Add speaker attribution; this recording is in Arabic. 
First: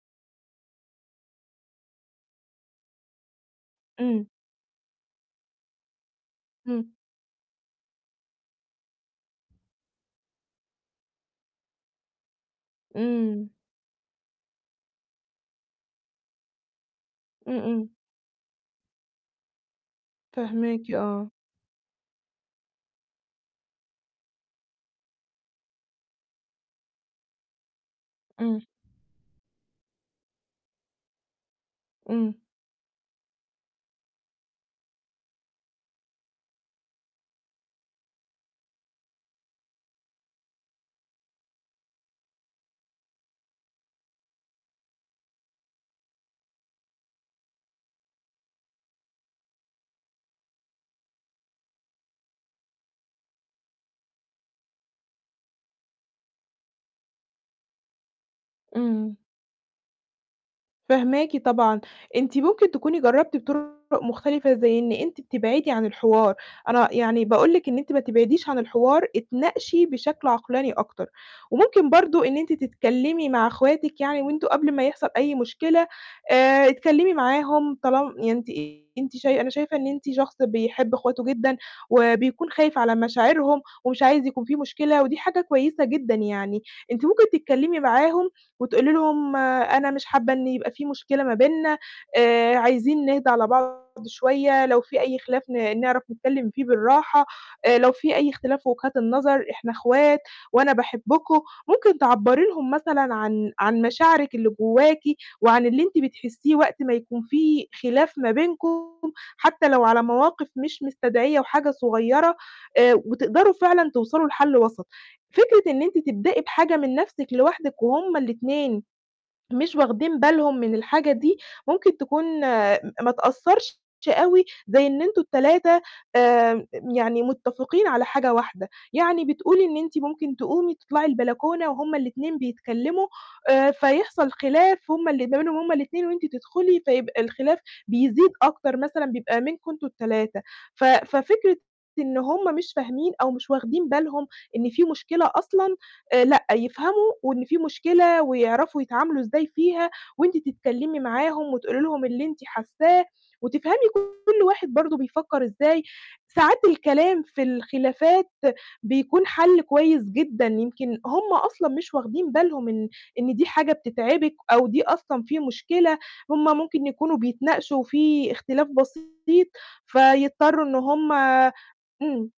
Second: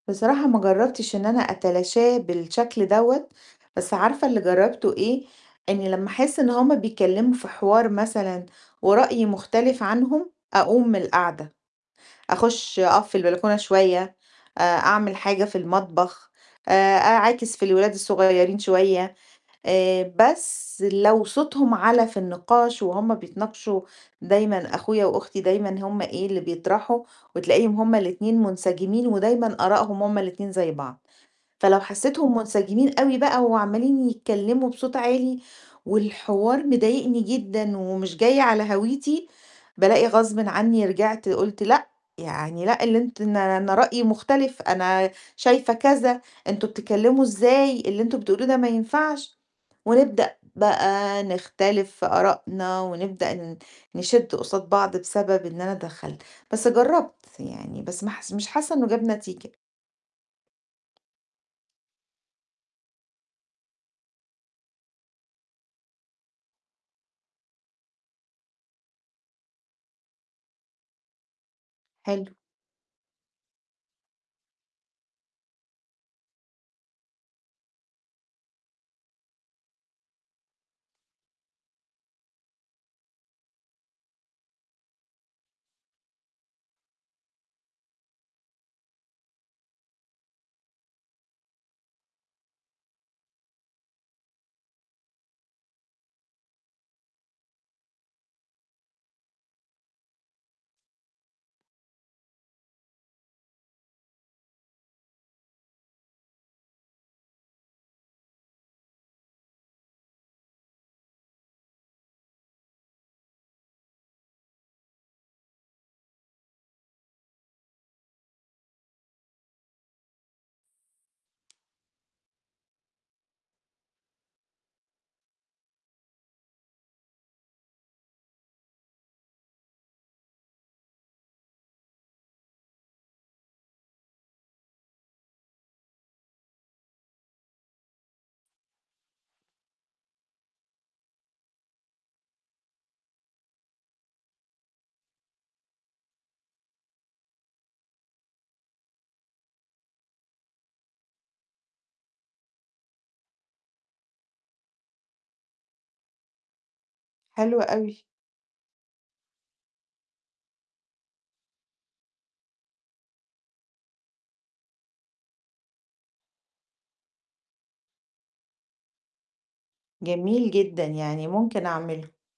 Speaker 1: بصراحة ما جرَّبتش إن أنا أتلاشاه بالشكل دوّة، بس
Speaker 2: إمم.
Speaker 1: عارفة اللي جرَّبته إيه؟ إني لمّا أحس إن هُم
Speaker 2: إمم.
Speaker 1: بيتكلموا في حوار مثلًا ورأيي مختلف عنهم، أقوم من القعدة، أخش أقف في
Speaker 2: إمم.
Speaker 1: البلكونة شوية، آآ، أعمل حاجة في المطبخ، آآ، أعاكس
Speaker 2: إمم،
Speaker 1: في
Speaker 2: إمم.
Speaker 1: الولاد الصغيرين شوية. آآ، بس
Speaker 2: فاهماكِ،
Speaker 1: لو
Speaker 2: آه.
Speaker 1: صوتهم عَلَى في النقاش وهُم بيتناقشوا، دايمًا أخويا وأختي دايمًا هُم إيه اللي بيطرحوا، وتلاقيهم هُم الاتنين
Speaker 2: إمم.
Speaker 1: منسجمين ودايمًا آراءهم هُم الاتنين زي بعض. فلو
Speaker 2: إمم.
Speaker 1: حسيتهم منسجمين أوي بقى وعَمَّالين يتكلموا بصوت عالي، والحوار مضايقني جدًا ومش جاي على هَويتي، بالاقي غصبٍ عني رجعت قُلت لأ، يعني لأ، اللي أنت أن أنا رأيي مختلف، أنا شايفة كذا، أنتم بتتكلموا إزاي؟ اللي أنتم بتقولوه ده ما ينفعش. ونبدأ بقى نختلف في آراءنا ونبدأ ن نِشد قُصاد بعض بسبب إن أنا اتدخَلت. بس جرَّبت يعني، بس ما حس مش حاسة إنه جاب
Speaker 2: إمم.
Speaker 1: نتيجة.
Speaker 2: فاهماكِ طبعًا. أنتِ ممكن تكوني جرَّبتِ بطُرُق مختلفة، زي إن أنتِ بتبعدي عن الحوار. أنا يعني باقول لِك إن أنتِ ما تبعديش عن الحوار، اتناقشي بشكل عقلاني أكتر. وممكن برضو
Speaker 1: حلو.
Speaker 2: إن أنتِ تتكلمي مع أخواتِك يعني، وأنتم قبل ما يحصَل أي مشكلة، آآ، اتكلمي معاهم طال يعني أنتِ أنتِ شاي أنا شايفة إن أنتِ شخص بيحب إخواته جدًا، وبيكون خايف على مشاعرهم، ومش عايز يكون في مشكلة، ودي حاجة كويسة جدًا يعني. أنتِ ممكن تتكلمي معاهم وتقولي لهم أنا مش حابة إن يبقى في مشكلة ما بيننا آآ، عايزين نهدا على بعض شوية، لو في أي خلاف ن نعرَف نتكلم فيه بالراحة آآ لو في أي اختلاف في وجهات النظر، إحنا إخوات، وأنا باحبكم. ممكن تعبَّري لهم مثلًا عن عن مشاعرِك اللي جواكِ، وعن اللي أنتِ بتحسيه وقت ما يكون في خلاف ما بينكم، حتى لو على مواقف مش مستدعية وحاجة صغيرة آآ، وتقدَروا فعلًا توصَلوا لحل وَسَط. فكرة إن أنتِ تبدئي بحاجة من نفْسِك لوحدِك وهُم الاتنين مش واخدين بالهم من الحاجة دي، ممكن تكون م ما تأثرش أوي زي إن أنتم ال3 آآ، يعني متفقين على حاجة واحدة. يعني بتقولي إن أنتِ ممكن تقومي تطلَعي البلكونة وهُم الاتنين بيتكلموا آآ، فيحصَل خلاف هُم ال ما بينهم هُم الاتنين وأنتِ تدخلي، فيبقى الخلاف بيزيد أكتر مثلًا بيبقى منكم أنتم ال3. ف ففكرة إن هُم مش فاهمين أو مش واخدين بالهم إن في مشكلة أصلًا، آآ لأ، يفهموا وإن في مشكلة ويعرَفوا يتعاملوا إزاي فيها، وأنتِ تتكلمي معاهم وتقولي لهم اللي أنتِ حاساه، وتفهمي كل واحد برضو بيفكر إزاي. ساعات الكلام في
Speaker 1: حلو أوي.
Speaker 2: الخلافات بيكون حَل كويس جدًا، يمكن هُم أصلًا مش واخدين بالهم إن إن دي حاجة بتتعبِك أو دي أصلًا في مشكلة، هُم ممكن يكونوا بيتناقشوا، في اختلاف بسيط،
Speaker 1: جميل
Speaker 2: فيضطروا إن
Speaker 1: جدًا،
Speaker 2: هُم
Speaker 1: يعني ممكن أعمله.
Speaker 2: إمم.